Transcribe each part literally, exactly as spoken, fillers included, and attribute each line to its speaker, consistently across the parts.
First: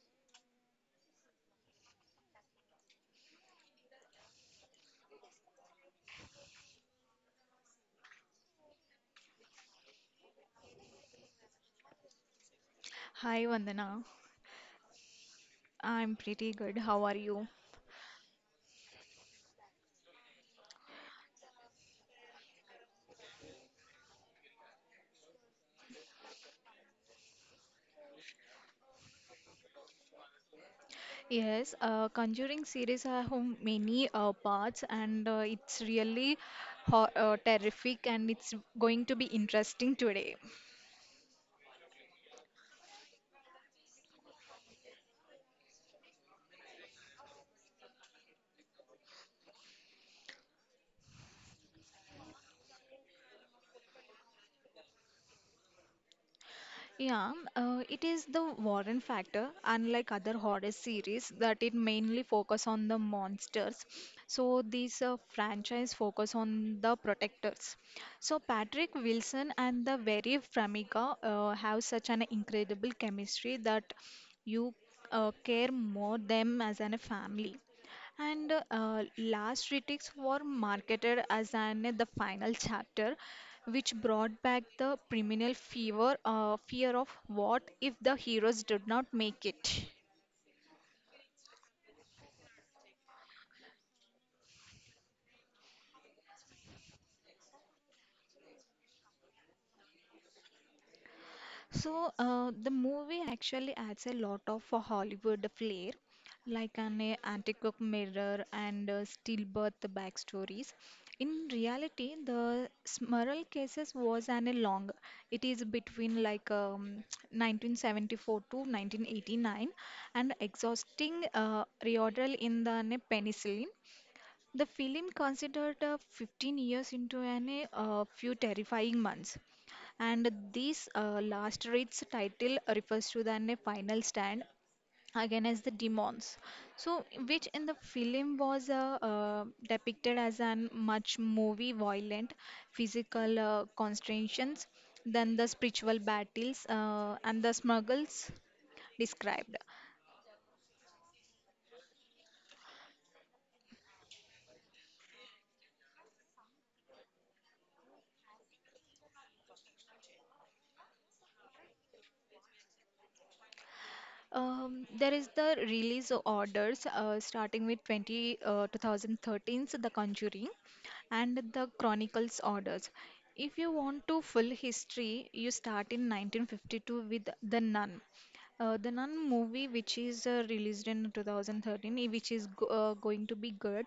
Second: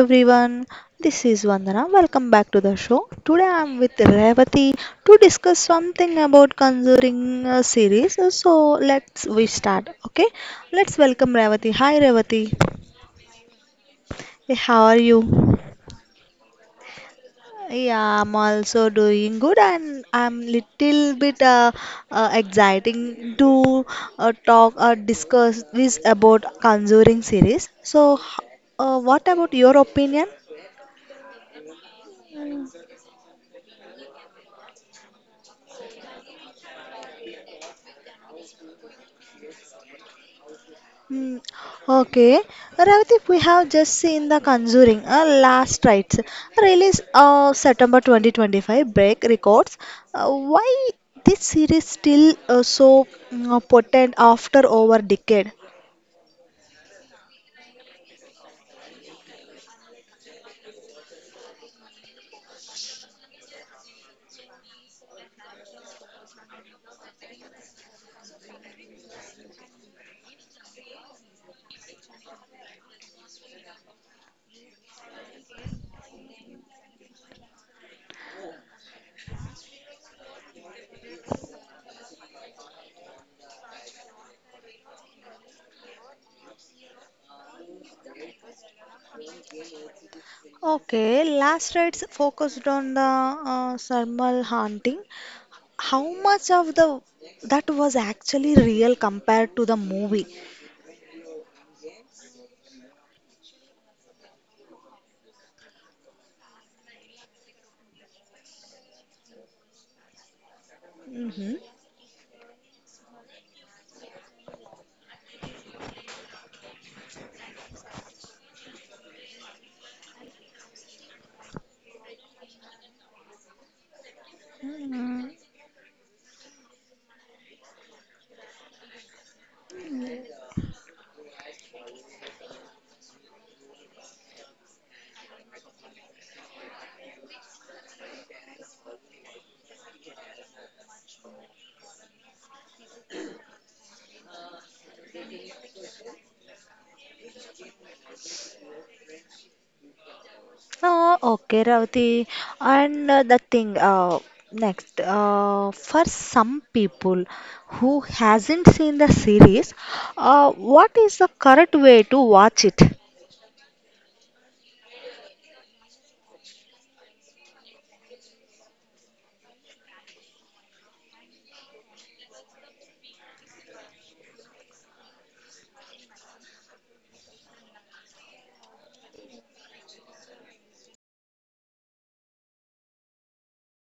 Speaker 1: everyone, this is Vandana. Welcome back to the show. Today I am with Revati to discuss something about Conjuring uh, series. So let's we start. Okay, let's welcome Revati. Hi Revati.
Speaker 2: Hi Vandana,
Speaker 1: Hey, how are you?
Speaker 2: I'm pretty good. How are you?
Speaker 1: Yeah, I'm also doing good, and I'm little bit uh, uh, exciting to uh, talk or discuss this about Conjuring series. So, h- uh, what about your opinion?
Speaker 2: Yes, uh, Conjuring series have many uh, parts and uh, it's really ho- uh, terrific and it's going to be interesting today.
Speaker 1: Hmm. Okay, Revati, we have just seen The Conjuring, uh, Last Rites, released uh, September twenty twenty-five, break records. Uh, why this series still uh, so mm, uh, potent after over decade?
Speaker 2: Yeah, uh, it is the Warren factor, unlike other horror series, that it mainly focus on the monsters. So these uh, franchise focus on the protectors. So Patrick Wilson and the very Framiga uh, have such an incredible chemistry that you uh, care more them as an, a family. And uh, last critics were marketed as an uh, the final chapter, which brought back the criminal fever, uh, fear of what if the heroes did not make it.
Speaker 1: Okay, Last Rites focused on the uh, thermal haunting. How much of the that was actually real compared to the movie?
Speaker 2: So uh, the movie actually adds a lot of a Hollywood flair, like an uh, antique mirror and uh, stillbirth backstories. In reality, the Smurl cases was an a long. It is between like um, nineteen seventy-four to nineteen eighty-nine, and exhausting uh, reordeal in the uh, penicillin. The film
Speaker 1: Mm-hmm.
Speaker 2: considered uh, fifteen years into a uh, few terrifying months, and this uh, last rites title refers to the a final stand again as the demons. So, which in the film was uh, uh, depicted as an much more violent physical uh, constraints than the spiritual battles uh, and the smuggles described.
Speaker 1: Uh, okay, Ravati. And uh, the thing uh, next, uh, for some people who hasn't seen the series, uh, what is the correct way to watch it?
Speaker 2: Um, there is the release orders uh, starting with twenty, uh, two thousand thirteen's The Conjuring and The Chronicles orders. If you want to full history, you start in nineteen fifty-two with The Nun. Uh, The Nun movie, which is uh, released in two thousand thirteen, i- which is go uh, going to be good,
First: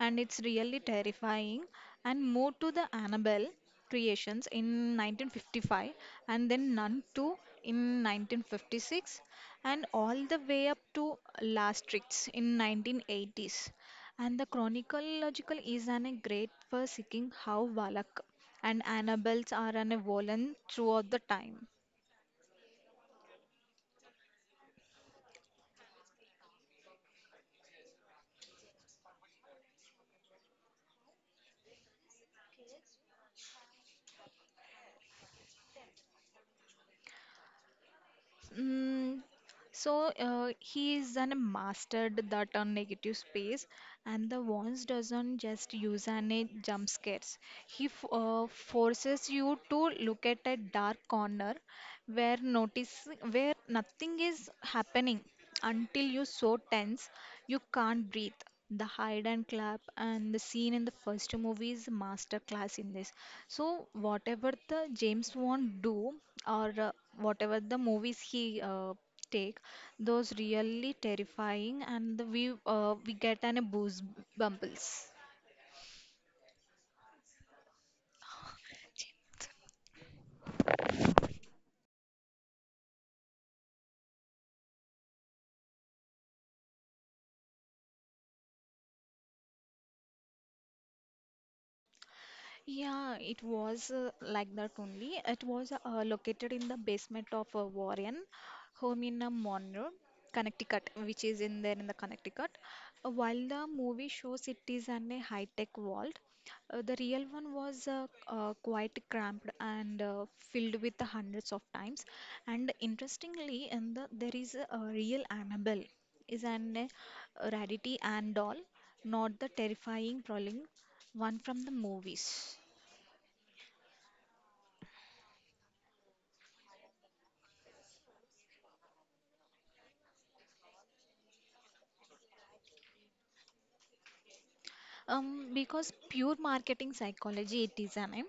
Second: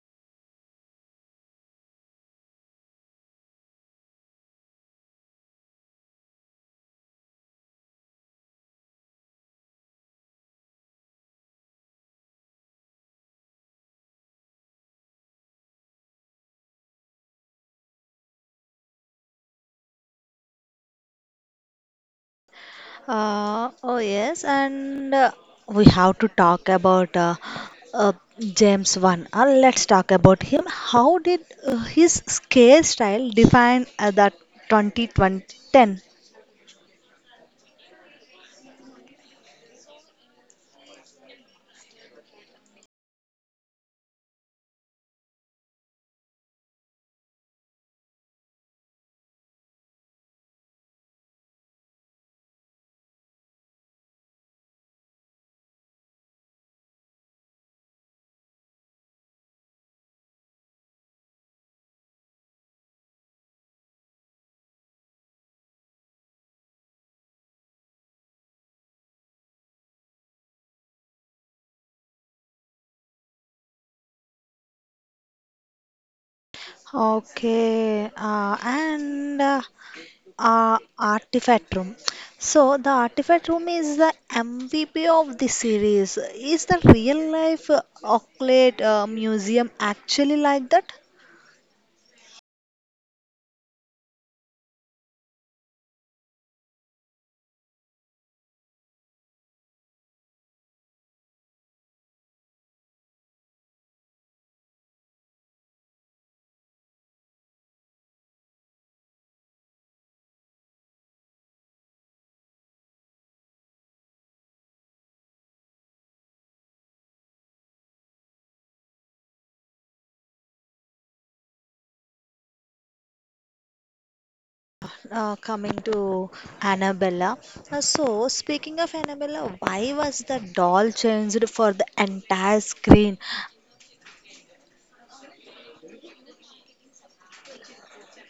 Speaker 2: and it's really terrifying. And move to the Annabelle creations in nineteen fifty-five, and then Nun two in nineteen fifty-six, and all the way up to Maastricht in nineteen eighties. And the chronological is an a great for seeking how Valak and Annabels are an a woven throughout the time.
Speaker 1: Uh, oh yes, and uh, we have to talk about uh, uh, James Wan. Uh, let's talk about him. How did uh, his scare style define uh, the twenty ten?
Speaker 2: Mm, so uh, he is an mastered that on negative space, and the wands doesn't just use an a jump scares. He f- uh, forces you to look at a dark corner where notice where nothing is happening until you so tense you can't breathe the hide and clap and the scene in the first movie is master class in this. So whatever the james wan do or uh, whatever the movies he uh, take, those really terrifying and the, we uh, we get an a boost bumbles.
Speaker 1: Okay, uh, and uh, uh, artifact room, so the artifact room is the MVP of the series. Is the real life uh, Oakland uh, museum actually like that?
Speaker 2: Yeah, it was uh, like that only. It was uh, located in the basement of uh, Warren home in uh, Monroe, Connecticut, which is in there in the Connecticut. Uh, while the movie shows it is an a high-tech vault, uh, the real one was uh, uh, quite cramped and uh, filled with hundreds of times. And interestingly, in the there is a, a real Annabelle, is an uh, rarity and doll, not the terrifying prowling. One from the movies.
Speaker 1: Uh, coming to Annabella. Uh, so, speaking of Annabella, why was the doll changed for the entire screen?
Speaker 2: Um, because pure marketing psychology it is, I mean.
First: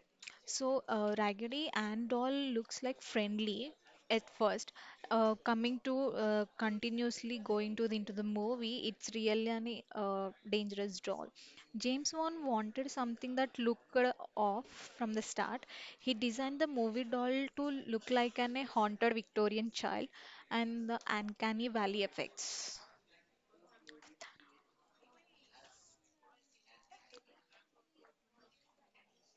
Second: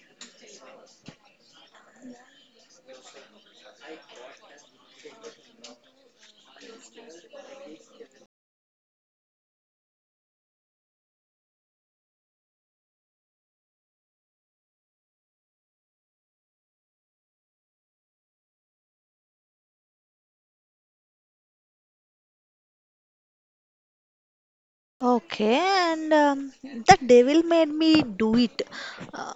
Speaker 2: So uh, Raggedy and Doll looks like friendly at first. Uh, coming to uh, continuously going to the, into the movie, it's really an uh, dangerous doll. James Wan wanted something that looked off from the start. He designed the movie doll to look like an a haunted Victorian child and the uncanny valley effects.
Speaker 1: Okay, and um, the devil made me do it. Uh,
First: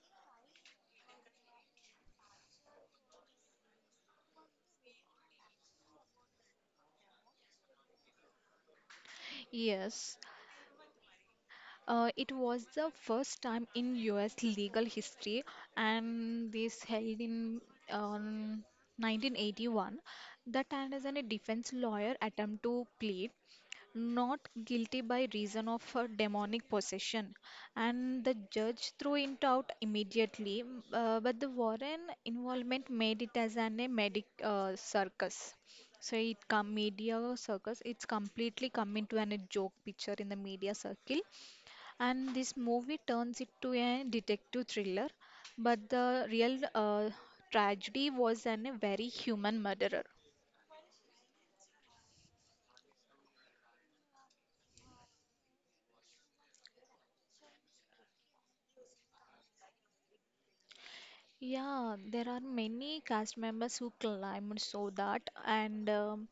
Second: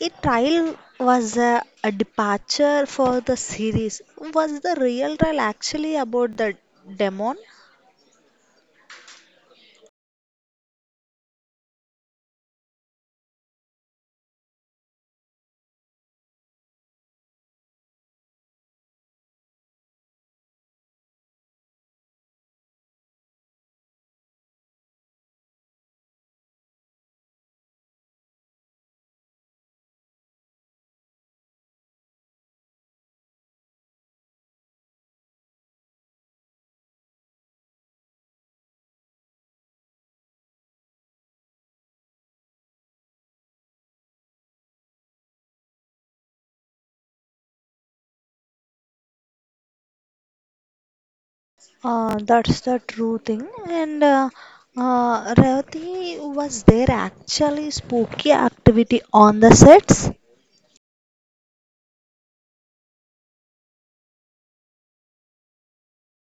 Speaker 1: A trial was a, a departure for the series. Was the real trial actually about the demon?
Speaker 2: Yes. Uh, it was the first time in U S legal history, and this held in um, nineteen eighty-one, that Anderson, a defense lawyer, attempted to plead not guilty by reason of uh, demonic possession, and the judge threw it out immediately. Uh, but the Warren involvement made it as an a medic uh, circus. So it come media circus. It's completely come into an, a joke picture in the media circle, and this movie turns it to a detective thriller, but the real uh, tragedy was an, a very human murderer.
Speaker 1: Uh, that's the true thing. And uh, uh, Revati, was there actually spooky activity on the sets?
Speaker 2: Yeah, there are many cast members who climbed so that, and um,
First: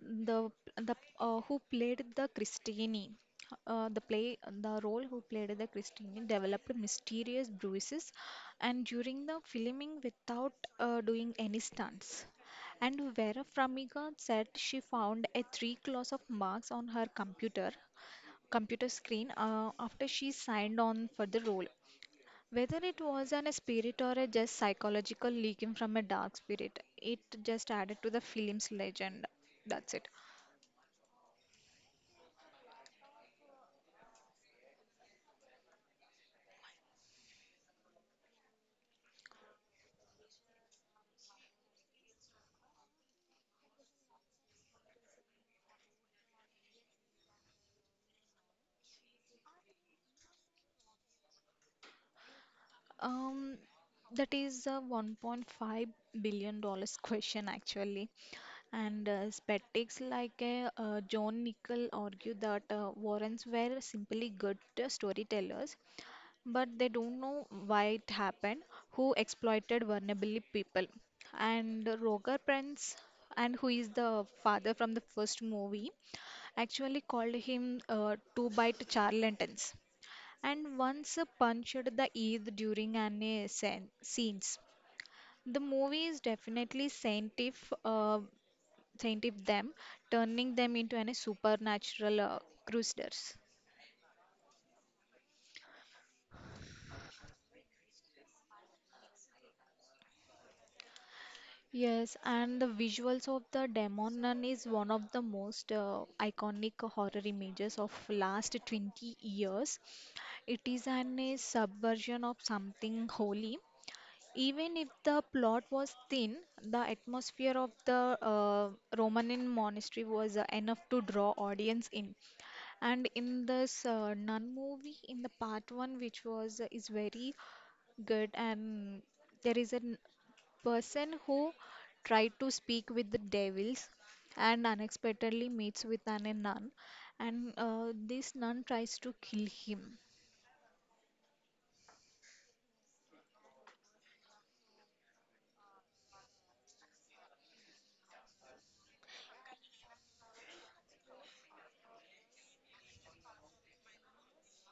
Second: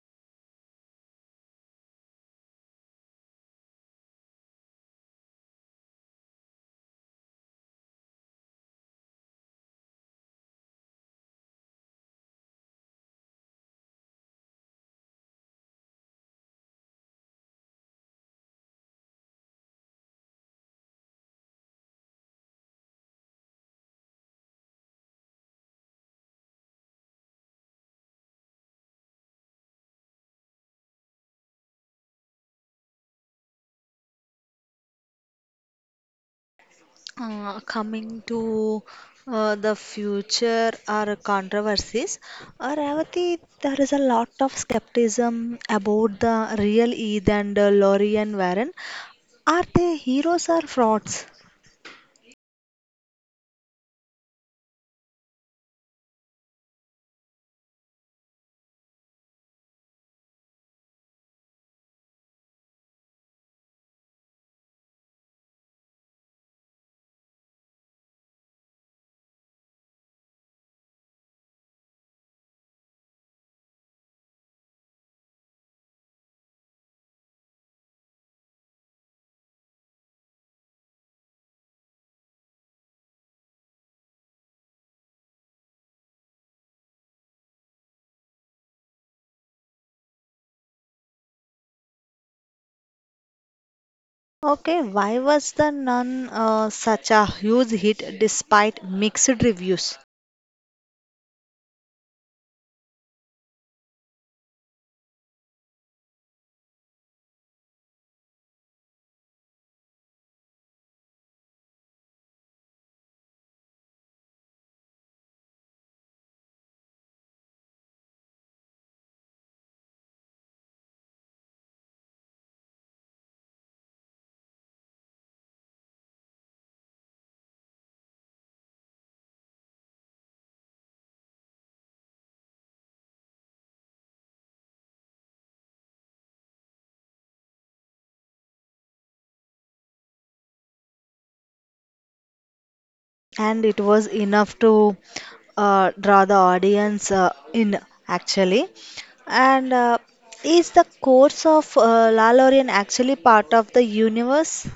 Speaker 2: the the uh, who played the Christine, uh, the play the role who played the Christine developed mysterious bruises and during the filming without uh, doing any stunts. And Vera Farmiga said she found a three claws of marks on her computer computer screen uh, after she signed on for the role. Whether it was an a spirit or a just psychological leaking from a dark spirit, it just added to the film's legend. That's it.
Speaker 1: Uh, coming to uh, the future or controversies, uh, Revati, there is a lot of skepticism about the real Eid and uh, Laurie and Warren. Are they heroes or frauds?
Speaker 2: Um, that is a one point five billion dollars question actually. And uh, skeptics like uh, uh, John Nichol argue that uh, Warrens were simply good storytellers, but they don't know why it happened, who exploited vulnerable people. And Roger Prince, and who is the father from the first movie, actually called him uh, two bite charlatans and once punched the Eid during an uh, scen- scenes. The movie is definitely scientific, uh, scientific them, turning them into any supernatural uh, crusaders.
Speaker 1: Okay, why was the Nun uh, such a huge hit despite mixed reviews?
Speaker 2: Yes, and the visuals of the Demon Nun is one of the most uh, iconic horror images of last twenty years. It is an a subversion of something holy. Even if the plot was thin, the atmosphere of the uh, Romanin monastery was uh, enough to draw audience in. And in this uh, nun movie, in the part one, which was uh, is very good, and there is an person who tried to speak with the devils and unexpectedly meets with an, a nun and uh, this nun tries to kill him.
Speaker 1: And it was enough to uh, draw the audience uh, in actually. And uh, is the course of uh, Lalorian actually part of the universe?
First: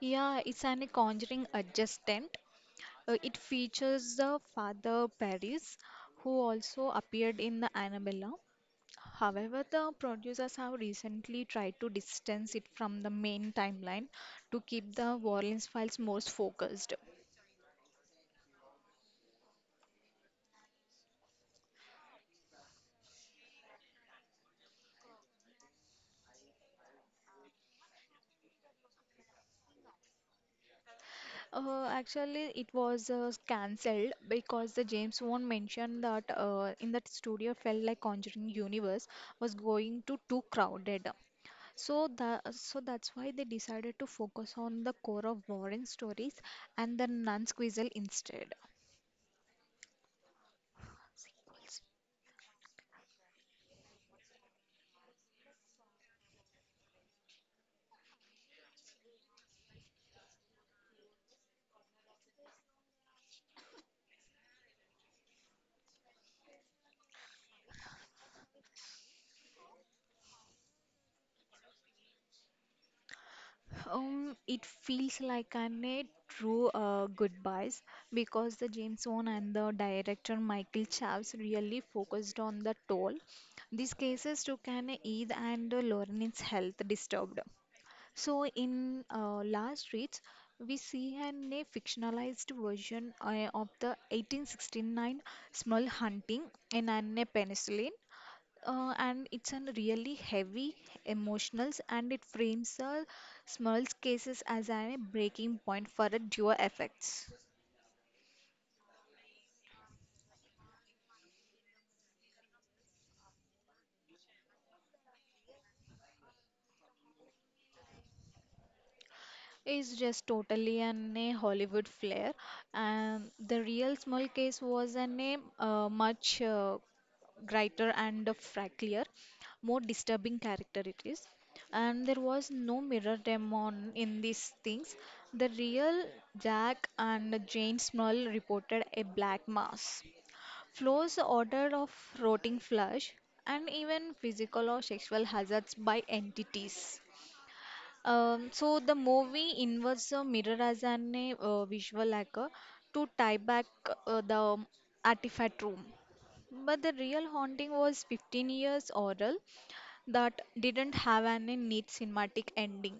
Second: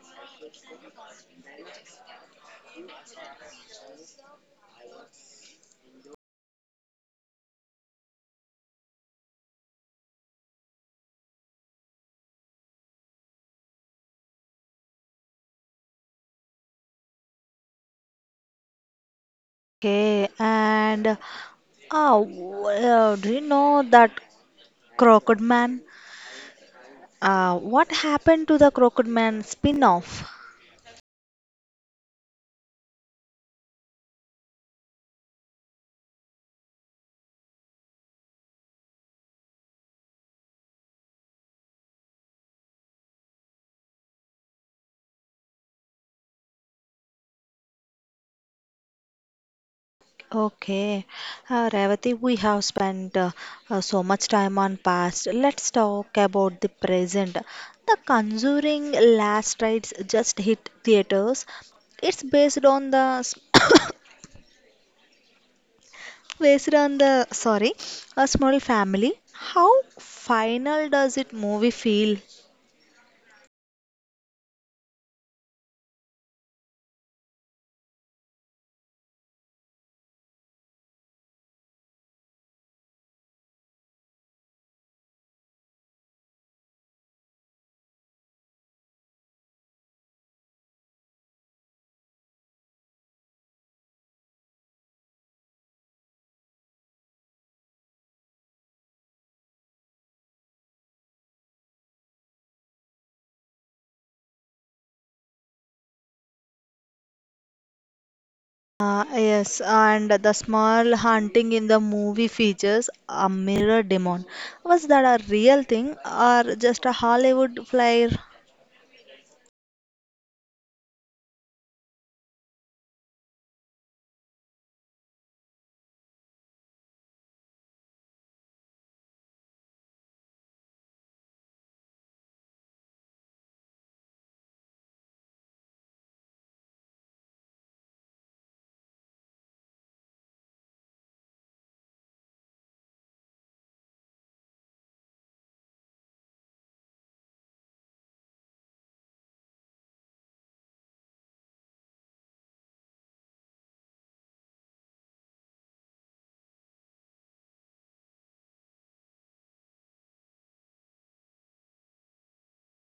Speaker 2: Yeah, it's an a conjuring adjacent. Uh, it features the father paris, who also appeared in the annabella. However, the producers have recently tried to distance it from the main timeline to keep the warren's files more focused.
Speaker 1: Okay. And uh, w- uh, do you know that crocodile man? Uh, what happened to the crocodile man spin-off?
Speaker 2: Uh, actually, it was uh, cancelled because the James Wan mentioned that uh, in that studio felt like Conjuring universe was going to too crowded. So the so that's why they decided to focus on the core of Warren stories and the non-squeezle instead.
Speaker 1: Okay, uh, Revati, we have spent uh, uh, so much time on past. Let's talk about the present. The Conjuring Last Rites just hit theaters. It's based on the s- based on the sorry, a small family. How final does it movie feel?
Speaker 2: Um, it feels like an a true uh, goodbyes, because the James Wan and the director Michael Chaves really focused on the toll these cases took an Eid and Lauren's health disturbed. So in uh, Last Rites, we see an a fictionalized version uh, of the eighteen sixty-nine small hunting in an a penicillin, uh, and it's a really heavy emotionals, and it frames the Small's cases as a breaking point for a duo effects.
Speaker 1: Uh, yes, and the small hunting in the movie features a mirror demon. Was that a real thing or just a Hollywood flyer?
Speaker 2: It's just totally an a Hollywood flair, and the real Small case was an a uh, much uh, brighter and fracklier, more disturbing character it is. And there was no mirror demon in these things. The real Jack and Jane Small reported a black mass, flows order of rotting flesh, and even physical or sexual hazards by entities. Um, so the movie inverts the mirror as an uh, visual anchor to tie back uh, the artifact room. But the real haunting was fifteen years oral that didn't have any neat cinematic ending.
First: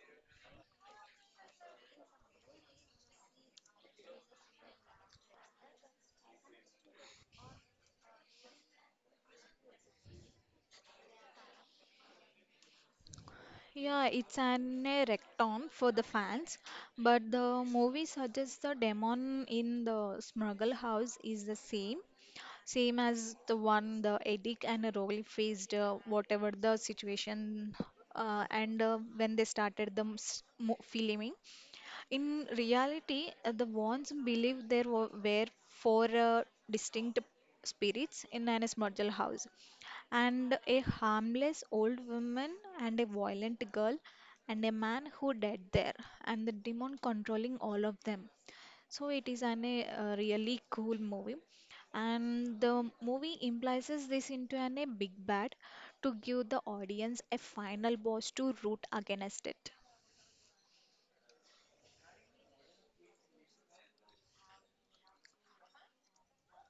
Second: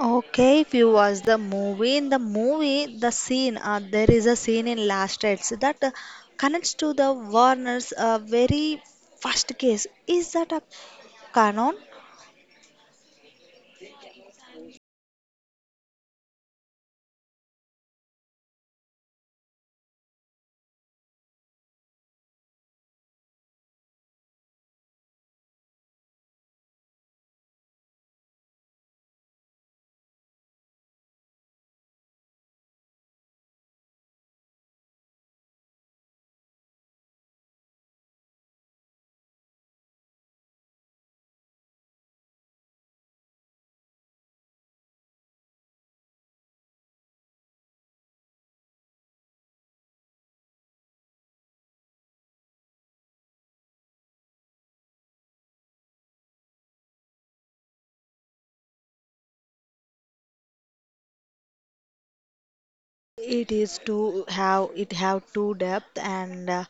Speaker 1: Okay, if you watch the movie, in the movie, the scene, uh, there is a scene in Last Rites that uh, connects to the Warner's uh, very first case. Is that a canon?
Speaker 2: Yeah, it's an erecton for the fans, but the movie suggests the demon in the smuggle house is the same. Same as the one the Edik and the Rohit faced, uh, whatever the situation, uh, and uh, when they started the m- s- mo- filming. In reality, uh, the Wands believe there were, were four uh, distinct spirits in an smurgle house, and a harmless old woman and a violent girl and a man who died there, and the demon controlling all of them. So it is an eh, a uh, really cool movie, and the movie implies this into an a big bad to give the audience a final boss to root against it.
Speaker 1: It is to have it have two depth. And uh,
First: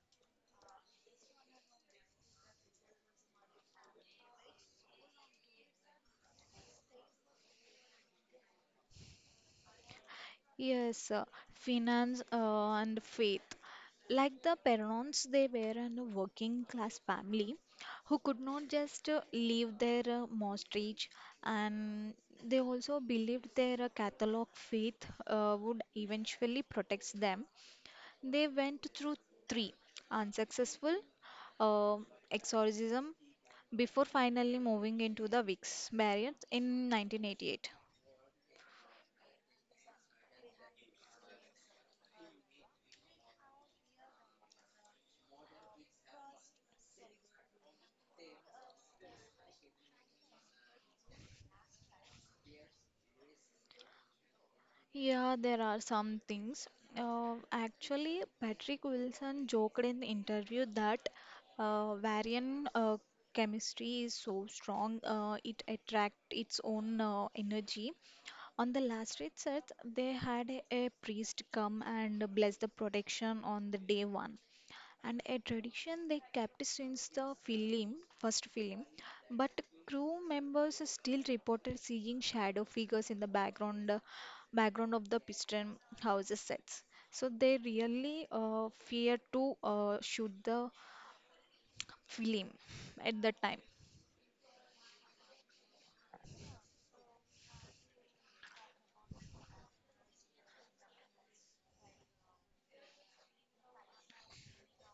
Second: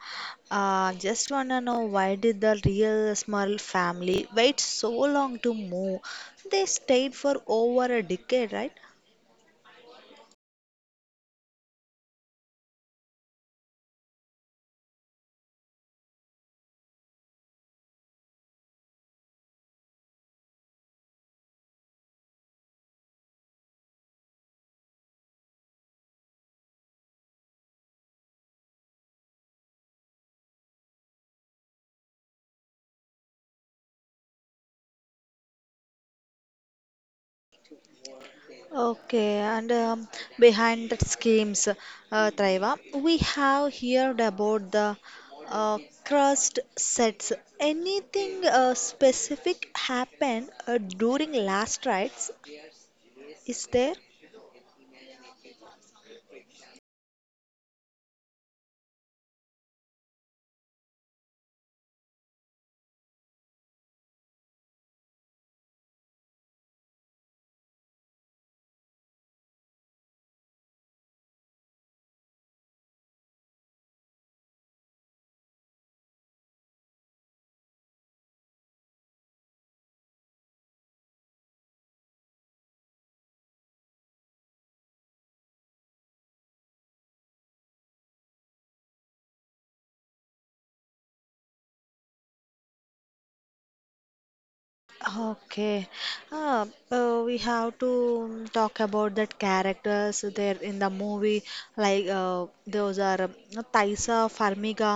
Speaker 1: uh, just wanna know, why did the real small family wait so long to move? They stayed for over a decade, right?
Speaker 2: Yes, uh, finance uh, and faith. Like the parents, they were in a working class family who could not just uh, leave their uh, mortgage, and they also believed their uh, Catholic faith uh, would eventually protect them. They went through three unsuccessful um exorcism before finally moving into the Vicks Barrier in nineteen eighty-eight.
Speaker 1: Okay, and um, behind the schemes, uh, Traiva, we have heard about the uh, crust sets. Anything uh, specific happened uh, during last rites? Is there?
Speaker 2: Yeah, there are some things. Uh, actually, Patrick Wilson joked in the interview that uh, Varian uh, chemistry is so strong, uh, it attract its own uh, energy. On the last research, they had a, a priest come and bless the protection on the day one, and a tradition they kept since the film first film. But crew members still reported seeing shadow figures in the background uh, background of the piston Houses sets, so they really uh, feared to uh, shoot the film at that time.
Speaker 1: Okay. Uh, uh, we have to um, talk about that characters there in the movie. Like uh, those are um, Thaisa Farmiga,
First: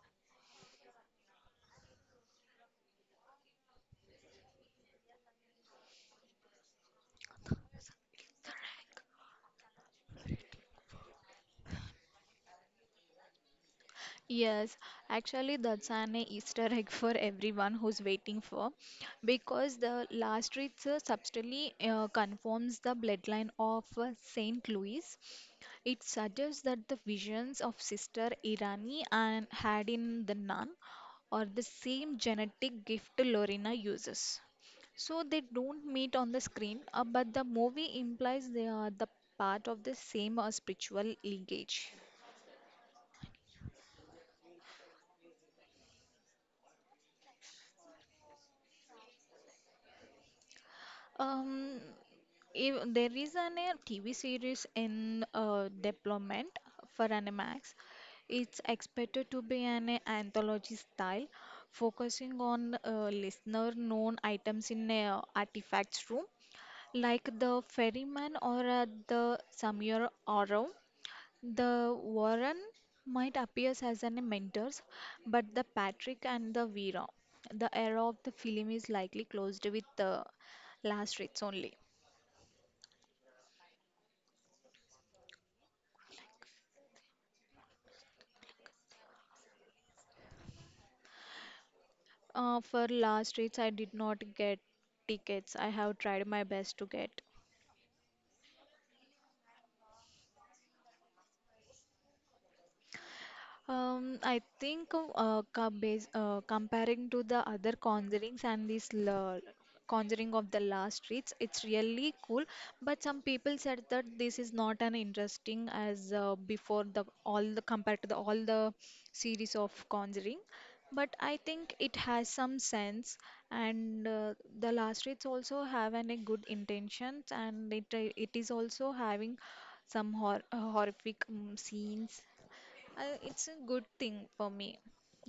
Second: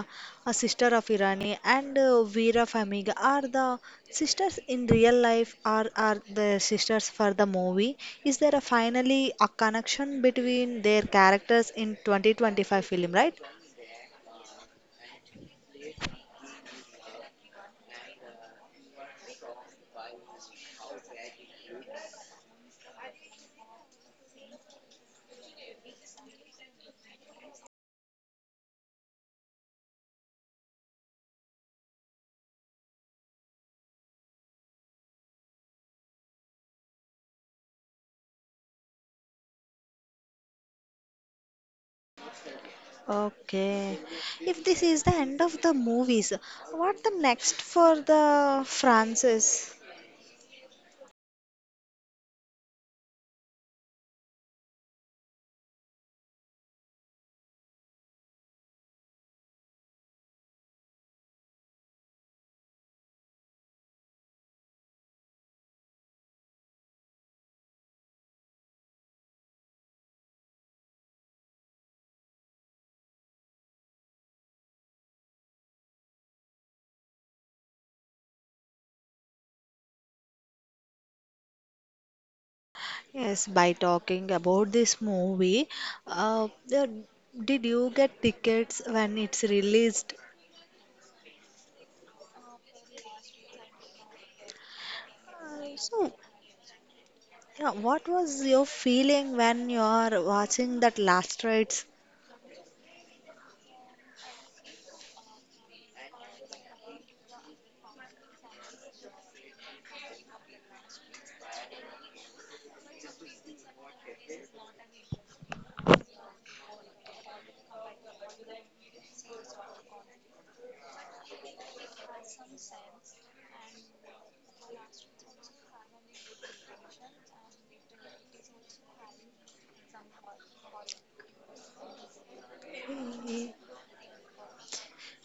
Speaker 1: a sister of Irani, and uh, Veera Farmiga are the sisters in real life. Are are the sisters for the movie? Is there a finally a connection between their characters in twenty twenty-five film, right?
Speaker 2: Yes, actually, that's an Easter egg for everyone who's waiting for, because the last rites uh, subtly uh, confirms the bloodline of uh, Saint Louis. It suggests that the visions of Sister Irani and had in the nun are the same genetic gift Lorena uses. So they don't meet on the screen, uh, but the movie implies they are the part of the same uh, spiritual lineage.
Speaker 1: Okay. If this is the end of the movies, what the next for the Francis?
Speaker 2: Um, if there is an a T V series in uh, development for Animax. It's expected to be an uh, anthology style, focusing on uh, listener known items in a artifacts room, like the ferryman or uh, the Samir Oro. The Warren might appear as an mentors, but the Patrick and the Vera, the era of the film is likely closed with the last rites only.
Speaker 1: Yes, by talking about this movie, uh, the- did you get tickets when it's released?
Speaker 2: Uh, for last rites, I did not get tickets. I
Speaker 1: Uh,
Speaker 2: have
Speaker 1: so,
Speaker 2: tried my best to get.
Speaker 1: yeah, what was your feeling when you are watching that last rites?
Speaker 2: Um, I think uh, ca- bas uh, comparing to the other conjurings and this la conjuring of the last streets, it's really cool. But some people said that this is not an interesting as uh, before the all the compared to the all the series of conjuring. But I think it has some sense, and uh, the last streets also have an, a good intentions, and it uh, it is also having some hor uh, horrific um, scenes I, it's a good thing for me.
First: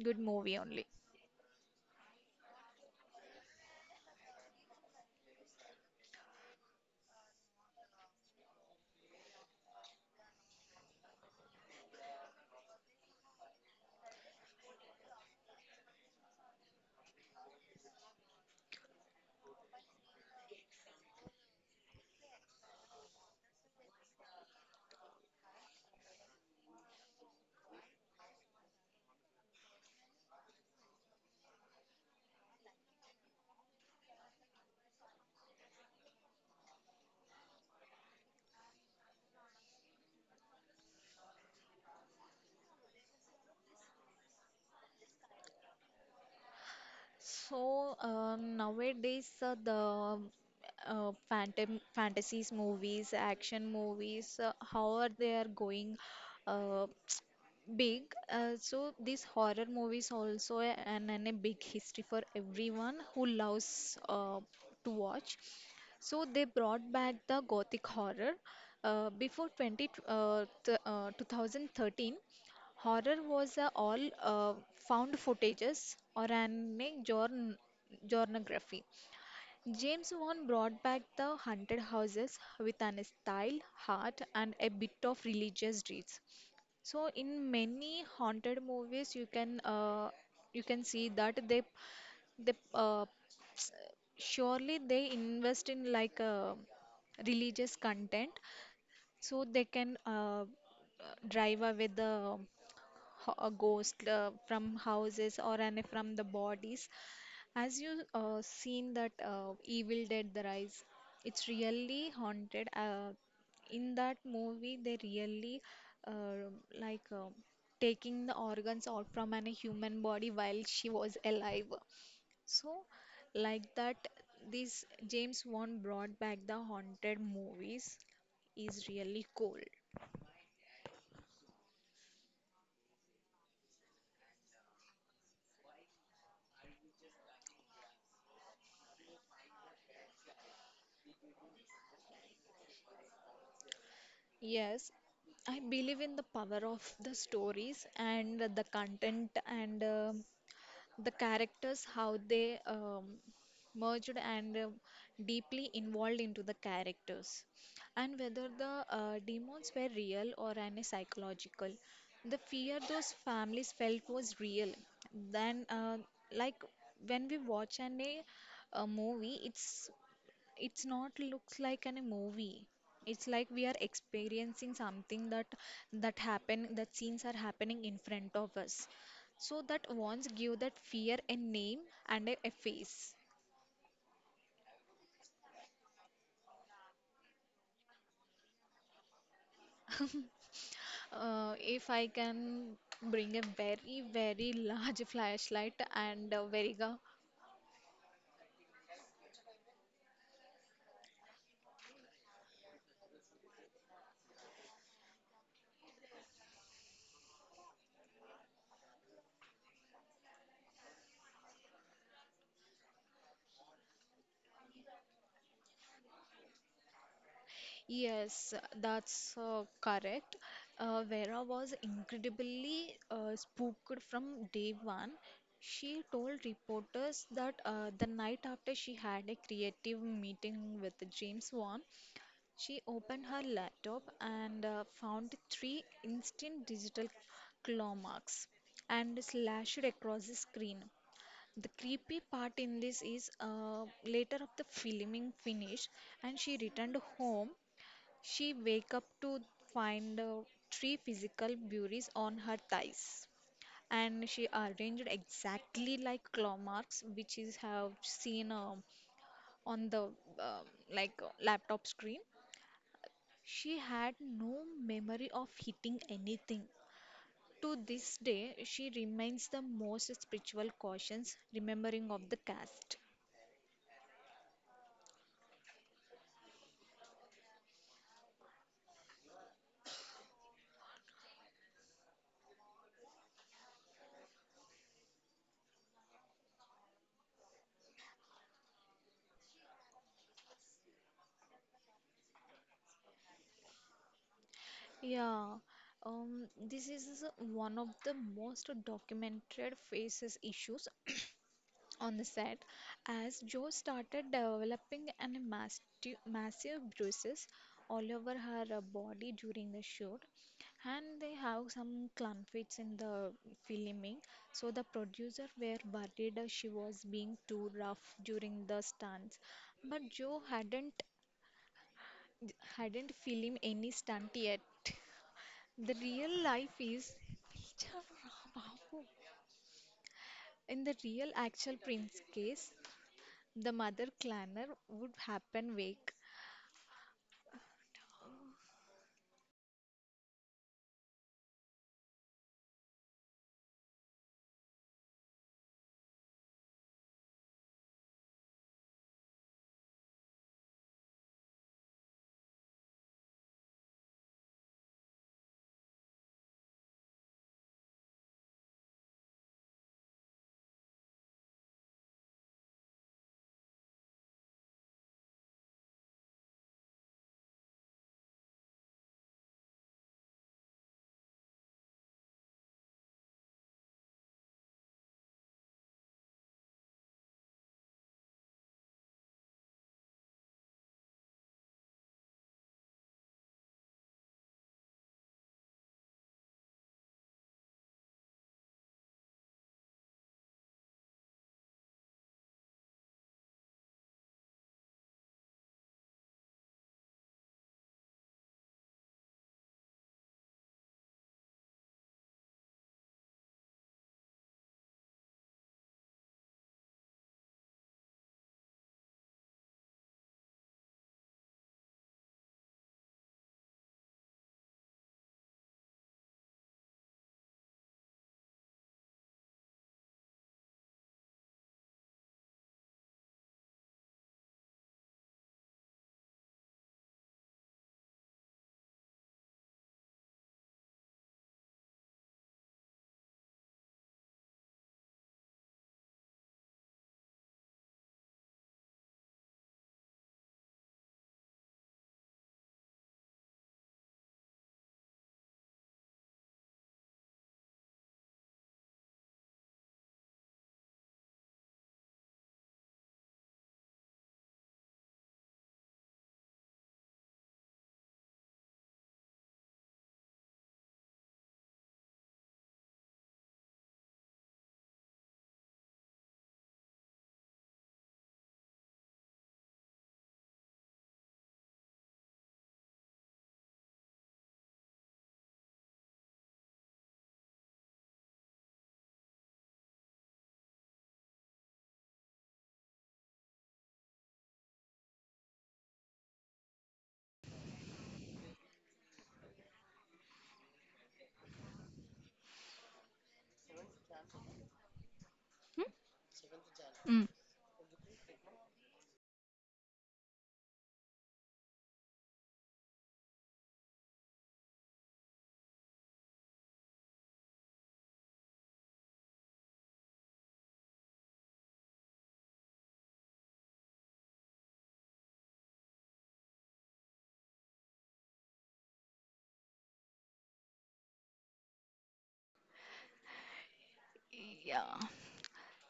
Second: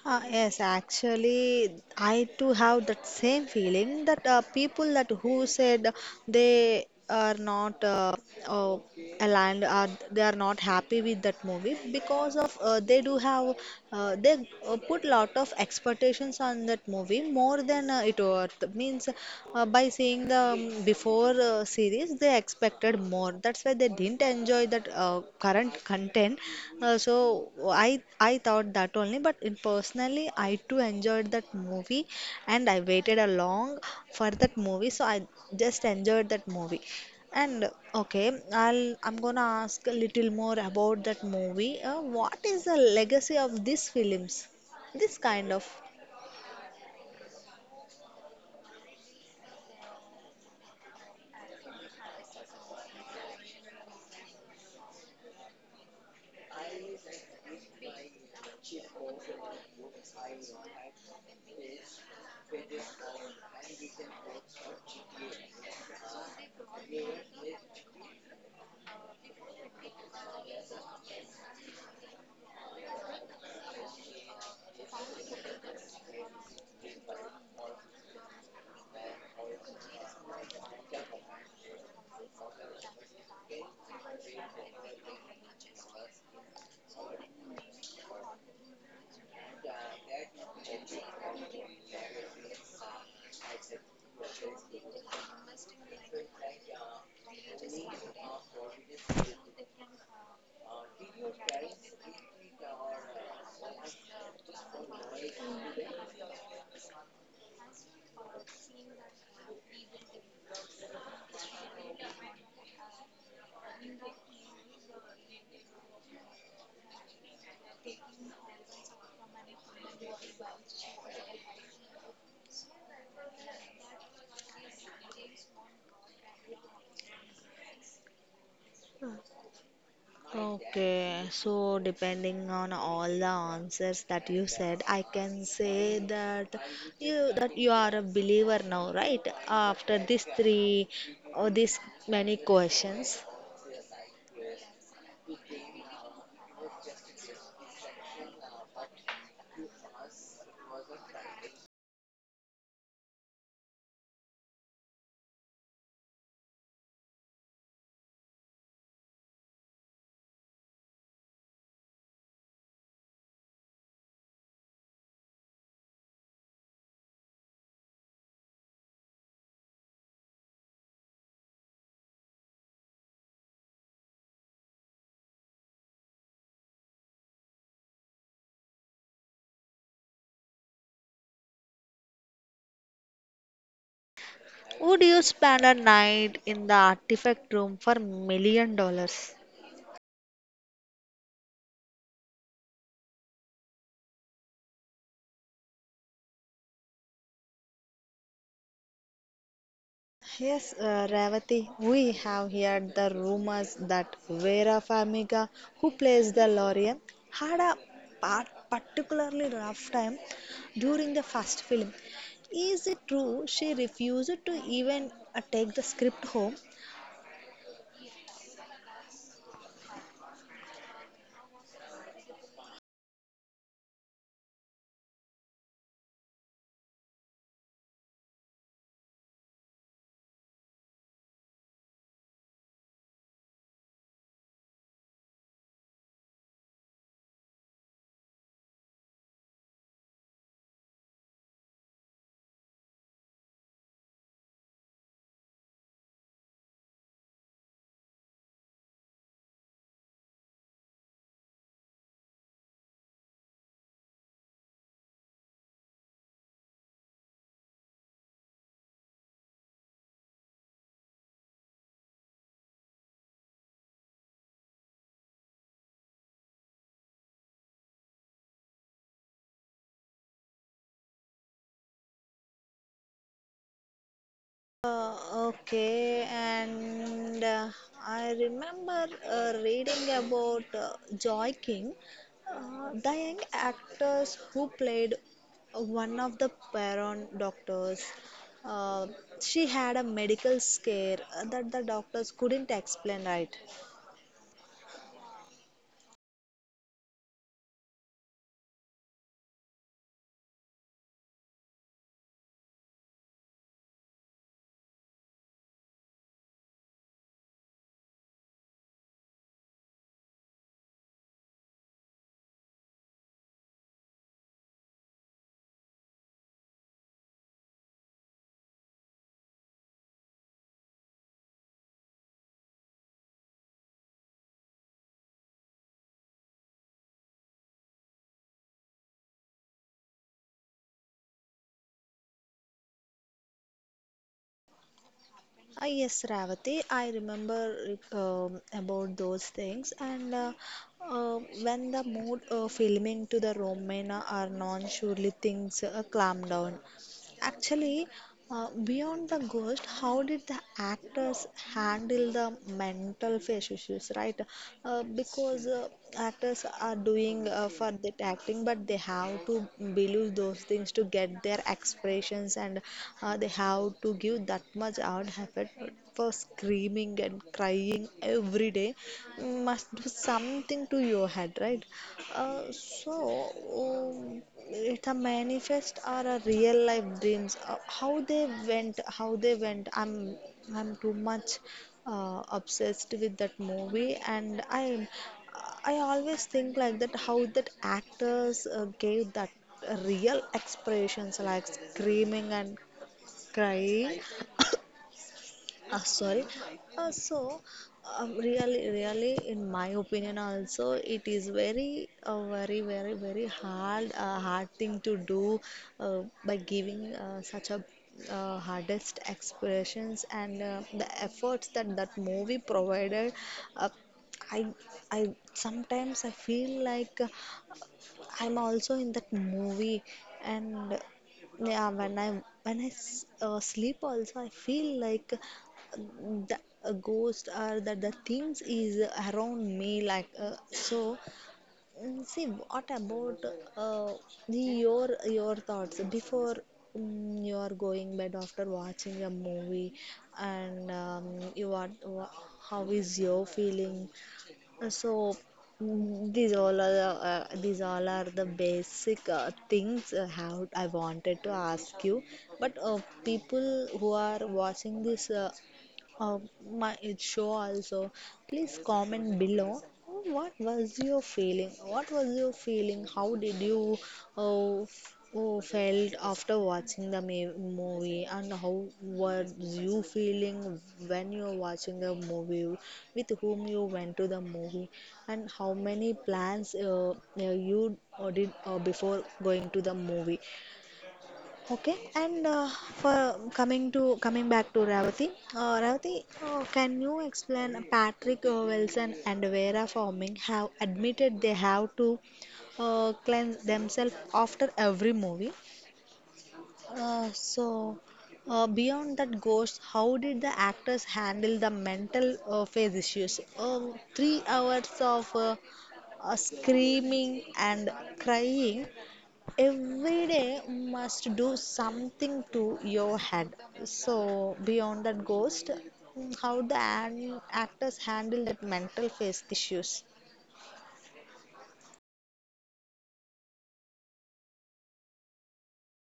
Speaker 2: Good
Speaker 1: Uh,
Speaker 2: movie
Speaker 1: yes,
Speaker 2: only.
Speaker 1: actually, I too have that same feeling that uh, people that who said they are not uh, uh, aligned, or they are not happy with that movie because of uh, they do have uh, they uh, put lot of expectations on that movie more than uh, it worth, means uh, by seeing the um, before uh, series they expected more. That's why they didn't enjoy that uh, current content. Uh, so i i thought that only, but in personally I too enjoyed that movie. And I waited a long for that movie, so I just enjoyed that movie. And okay, i'll I'm gonna ask a little more about that movie. Uh, what is the legacy of these films, this kind of?
Speaker 2: So uh, nowadays uh, the uh, phantom fantasies movies, action movies, uh, how are they are going uh, big? Uh, so these horror movies also a- and, and a big history for everyone who loves uh, to watch. So they brought back the gothic horror. Uh, before twenty, t- uh, th uh, two thousand thirteen, horror was a all uh, found footages or an journ journography. James Wan brought back the haunted houses with an style, heart, and a bit of religious dreams. So, in many haunted movies, you can uh, you can see that they they uh, surely they invest in like uh, religious content so they can uh, uh, drive away the ho- a ghost uh, from houses or any from the bodies. As you uh, seen that uh, Evil Dead The Rise, it's really haunted. Uh, in that movie, they really uh, like uh, taking the organs out from any human body while she was alive. So, like that, this James Wan brought back the haunted movies is really cool.
Speaker 1: Okay, so depending on all the answers that you said, I can say that you that you are a believer now, right? After these three or these many questions,
Speaker 2: Yes, I believe in the power of the stories and the content and um the characters, how they um, merged and um deeply involved into the characters, and whether the uh, demons were real or an psychological. The fear those families felt was real. Then, uh, like when we watch an a, a movie, it's it's not looks like a movie, it's like we are experiencing something that that happen, that scenes are happening in front of us, so that once give that fear a name and a, a face.
Speaker 1: would you spend a night in the artifact room for million dollars?
Speaker 2: Uh, if I can bring a very very large flashlight and a veriga.
Speaker 1: Yes, uh, Ravati, we have heard the rumors that Vera Farmiga, who plays the Lorien, had a part particularly rough time during the first film. Is it true she refused to even uh, take the script home?
Speaker 2: Yes, that's uh, correct. Uh, Vera was incredibly uh, spooked from day one. She told reporters that uh, the night after she had a creative meeting with James Wan, she opened her laptop and uh, found three instant digital claw marks and slashed across the screen. The creepy part in this is uh, later of the filming finished and she returned home, she wake up to find uh, three physical burys on her thighs, and she arranged exactly like claw marks, which is have seen uh, on the uh, like uh, laptop screen. She had no memory of hitting anything. To this day, she remains the most spiritual cautions remembering of the cast.
Speaker 1: Uh, okay, and uh, I remember uh, reading about uh, Joy King, uh, the young actors who played one of the Baron doctors. Uh, she had a medical scare uh, that the doctors couldn't explain, right?
Speaker 2: Yeah, um, this is one of the most documented faces issues on the set as Joe started developing an masti- massive bruises all over her uh, body during the shoot, and they have some conflicts in the filming, so the producer were worried uh, she was being too rough during the stunts, but Joe hadn't hadn't filmed any stunt yet. The real life is in the real actual prince case. The mother clanner would happen
Speaker 1: Ah,
Speaker 2: wake.
Speaker 1: yes, Ravati, I remember like, um, about those things. And uh, uh, when the mood uh, filming to the Romana or Non, surely things uh, calm down. Actually, uh, beyond the ghost, how did the actors handle the mental face issues, right? Uh, because uh, actors are doing uh, for that acting, but they have to believe those things to get their expressions, and uh, they have to give that much out effort for screaming and crying every day. Must do something to your head, right? Uh, so. Um, it's a manifest or a real life dreams, uh, how they went how they went. I'm i'm too much uh, obsessed with that movie, and i'm I always think like that how that actors uh, gave that real expressions like screaming and crying. Uh, sorry uh, so um, Really, really, in my opinion also, it is very uh, very, very, very hard, uh, hard thing to do, uh, by giving uh, such a uh, hardest expressions, and uh, the efforts that that movie provided. Uh, I I Sometimes I feel like uh, I'm also in that movie. And yeah, when I when I s- uh, sleep also, I feel like the a ghost or that the things is around me. Like uh, so, mm, see, what about uh, your your thoughts before mm, you are going bed after watching a movie? And um, you are wha- how is your feeling? Uh, So mm, these all are the, uh, these all are the basic uh, things uh, how I wanted to ask you. But uh, people who are watching this uh, uh, my show also, please comment below. What was your feeling? What was your feeling? How did you uh, Oh, felt after watching the ma- movie? And how were you feeling when you were watching the movie? With whom you went to the movie? And how many plans uh, uh, you uh, did uh, before going to the movie? Okay, and uh, for coming to coming back to Ravati. Uh, Ravati, uh, can you explain, Patrick uh, Wilson and Vera Farming have admitted they have to uh, cleanse themselves after every movie?
Speaker 2: Hmm?
Speaker 1: Uh,
Speaker 2: Mm.
Speaker 1: so, uh, beyond that goes, how did the actors handle the mental uh, phase issues? Um Three hours of uh, uh, screaming and crying every day must do something to your head. So, beyond that goes, mm, how the an- actors handle that mental phase issues?
Speaker 2: Yeah.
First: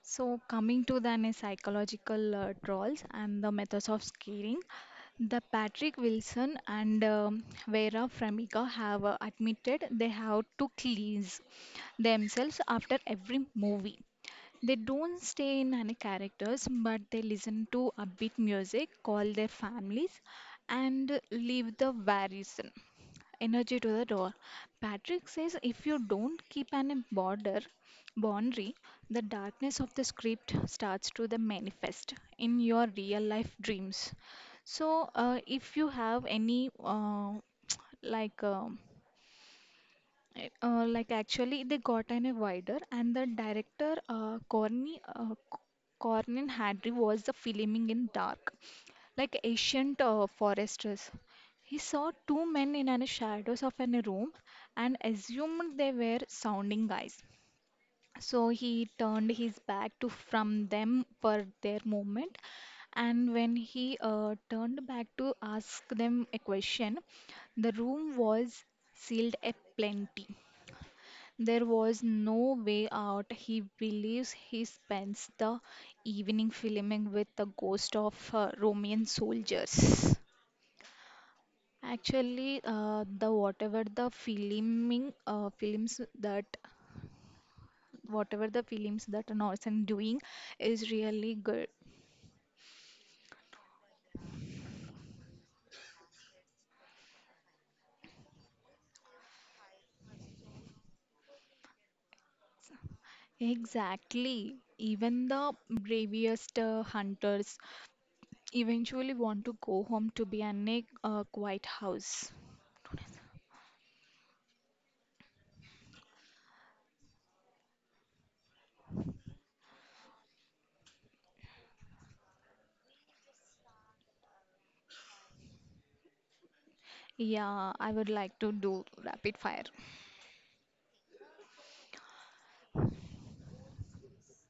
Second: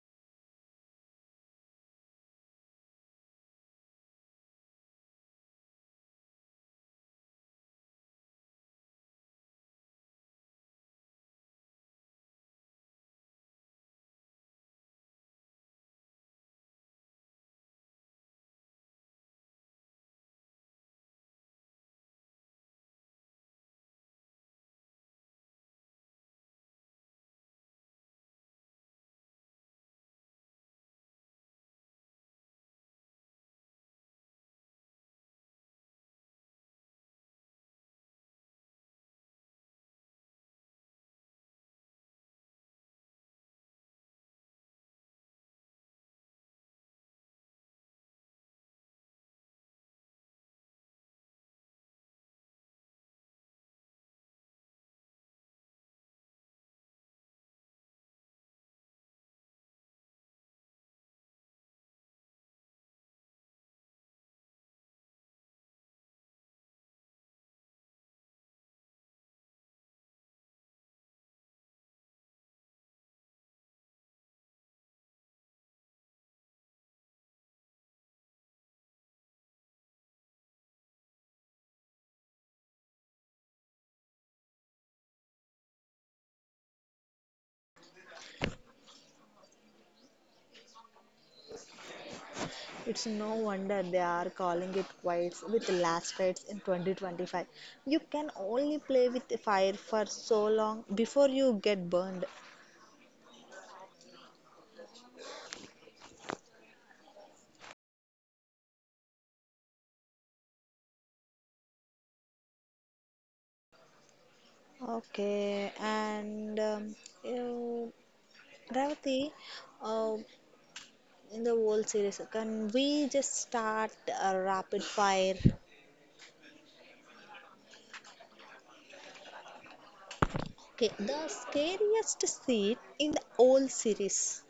Speaker 2: So, coming to then is psychological uh, trolls and the methods of scaring, the Patrick Wilson and um, Vera Farmiga have uh, admitted they have to cleanse themselves after every movie. They don't stay in any characters, but they listen to upbeat music, call their families, and leave the varison energy to the door. Patrick says if you don't keep an border boundary, the darkness of the script starts to the manifest in your real life dreams. So, uh, if you have any uh, like um it, uh, like actually they got an a wider and the director uh, Corny uh, C- Cornyn Hadry was the filming in dark, like ancient uh, foresters. He saw two men in an shadows of an room and assumed they were sounding guys, so he turned his back to from them for their movement, and when he uh, turned back to ask them a question, the room was sealed a plenty. There was no way out. He believes he spends the evening filming with the ghost of uh, Roman soldiers. Actually, uh, the whatever the filming uh, films that whatever the films that Norsen doing is really good.
Speaker 1: It's no wonder they are calling it quits with Last Rites in twenty twenty-five. You can only play with fire for so long before you get burned.
Speaker 2: Exactly. Even the bravest uh, hunters eventually want to go home to be in a uh, quiet house.
Speaker 1: Okay, and um, you, Revati, uh, in the whole series, can we just start a rapid fire?
Speaker 2: Yeah, I would like to do rapid fire.
Speaker 1: Okay, the scariest scene in the whole series.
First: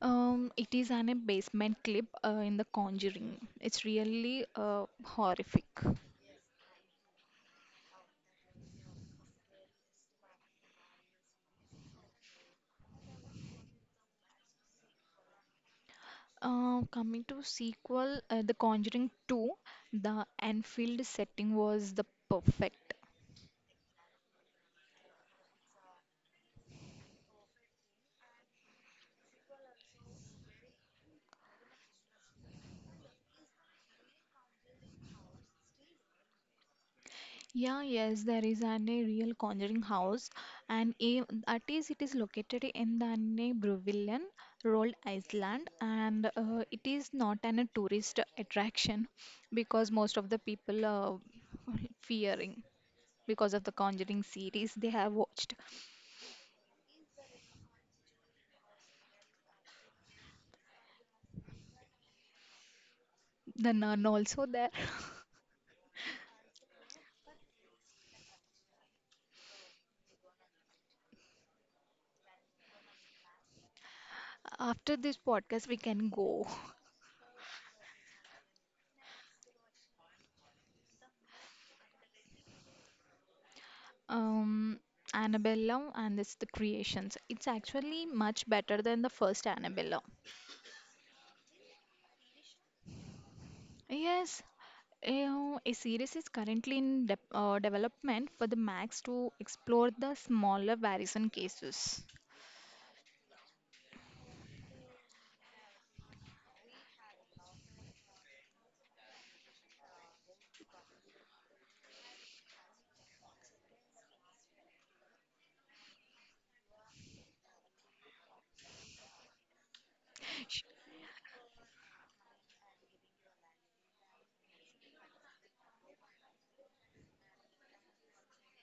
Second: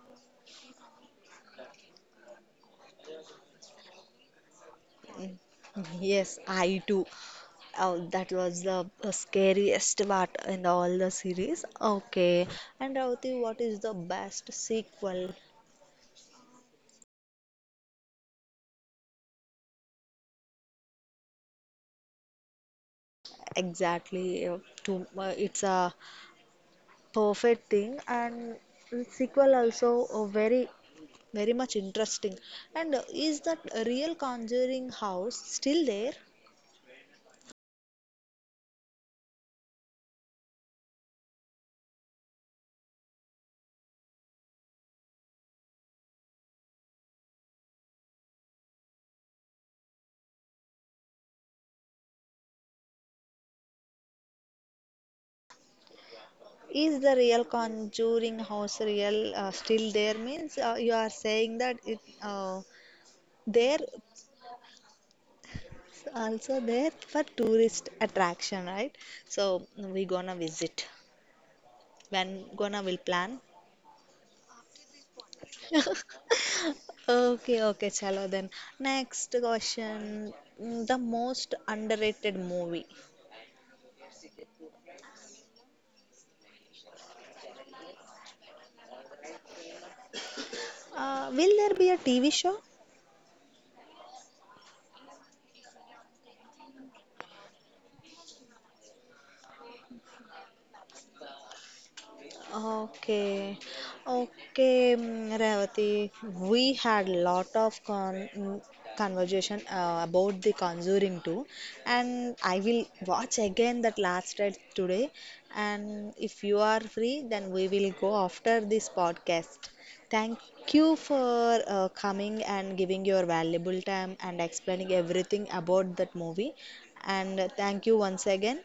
Speaker 2: Um, it is an a basement clip uh, in The Conjuring. It's really uh, horrific.
Speaker 1: Yes, I do. Oh, that was the uh, scariest part in all the series. Okay. And Ravati, what is the best sequel
Speaker 2: Uh, coming to sequel, uh, The Conjuring two, the Anfield setting was the perfect.
Speaker 1: exactly? uh, To uh, it's a perfect thing, and sequel also uh, very, very much interesting. And uh, is that real Conjuring house still there?
Speaker 2: Yeah, yes, there is an a real Conjuring house, and a, that is it is located in the an Bruvillian, Rhode Island, and uh, it is not an a tourist attraction because most of the people are fearing, because of the Conjuring series they have watched.
Speaker 1: Is the real Conjuring house real uh, still there? Means uh, you are saying that it uh,
Speaker 2: The
Speaker 1: there,
Speaker 2: Nun also there.
Speaker 1: also there for tourist attraction, right? So we gonna visit. When gonna will plan?
Speaker 2: After this podcast, we can go.
Speaker 1: Okay, okay, chalo then. Next question. Mm, The most underrated movie.
Speaker 2: Um, Annabella and this the creations. It's actually much better than the first Annabella.
Speaker 1: Uh, will there be a T V show?
Speaker 2: Yes, uh, a series is currently in de uh, development for the Max to explore the smaller variation cases.
Speaker 1: Okay, okay, mm, Revati. We had lot of con mm, conversation uh, about the Conjuring too, and I will watch again that last ride today. And if you are free, then we will go after this podcast. Thank
Speaker 2: Sh-
Speaker 1: you for uh, coming and giving your valuable time and explaining everything about that movie. And thank you once again.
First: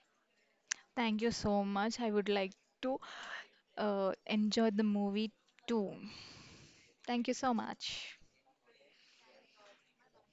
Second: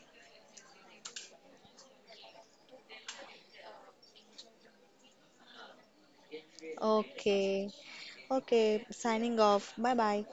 Speaker 2: Thank you so much. I would like to uh, enjoy the movie too. Thank you so
Speaker 1: Okay.
Speaker 2: much.
Speaker 1: Okay. Signing off. Bye bye.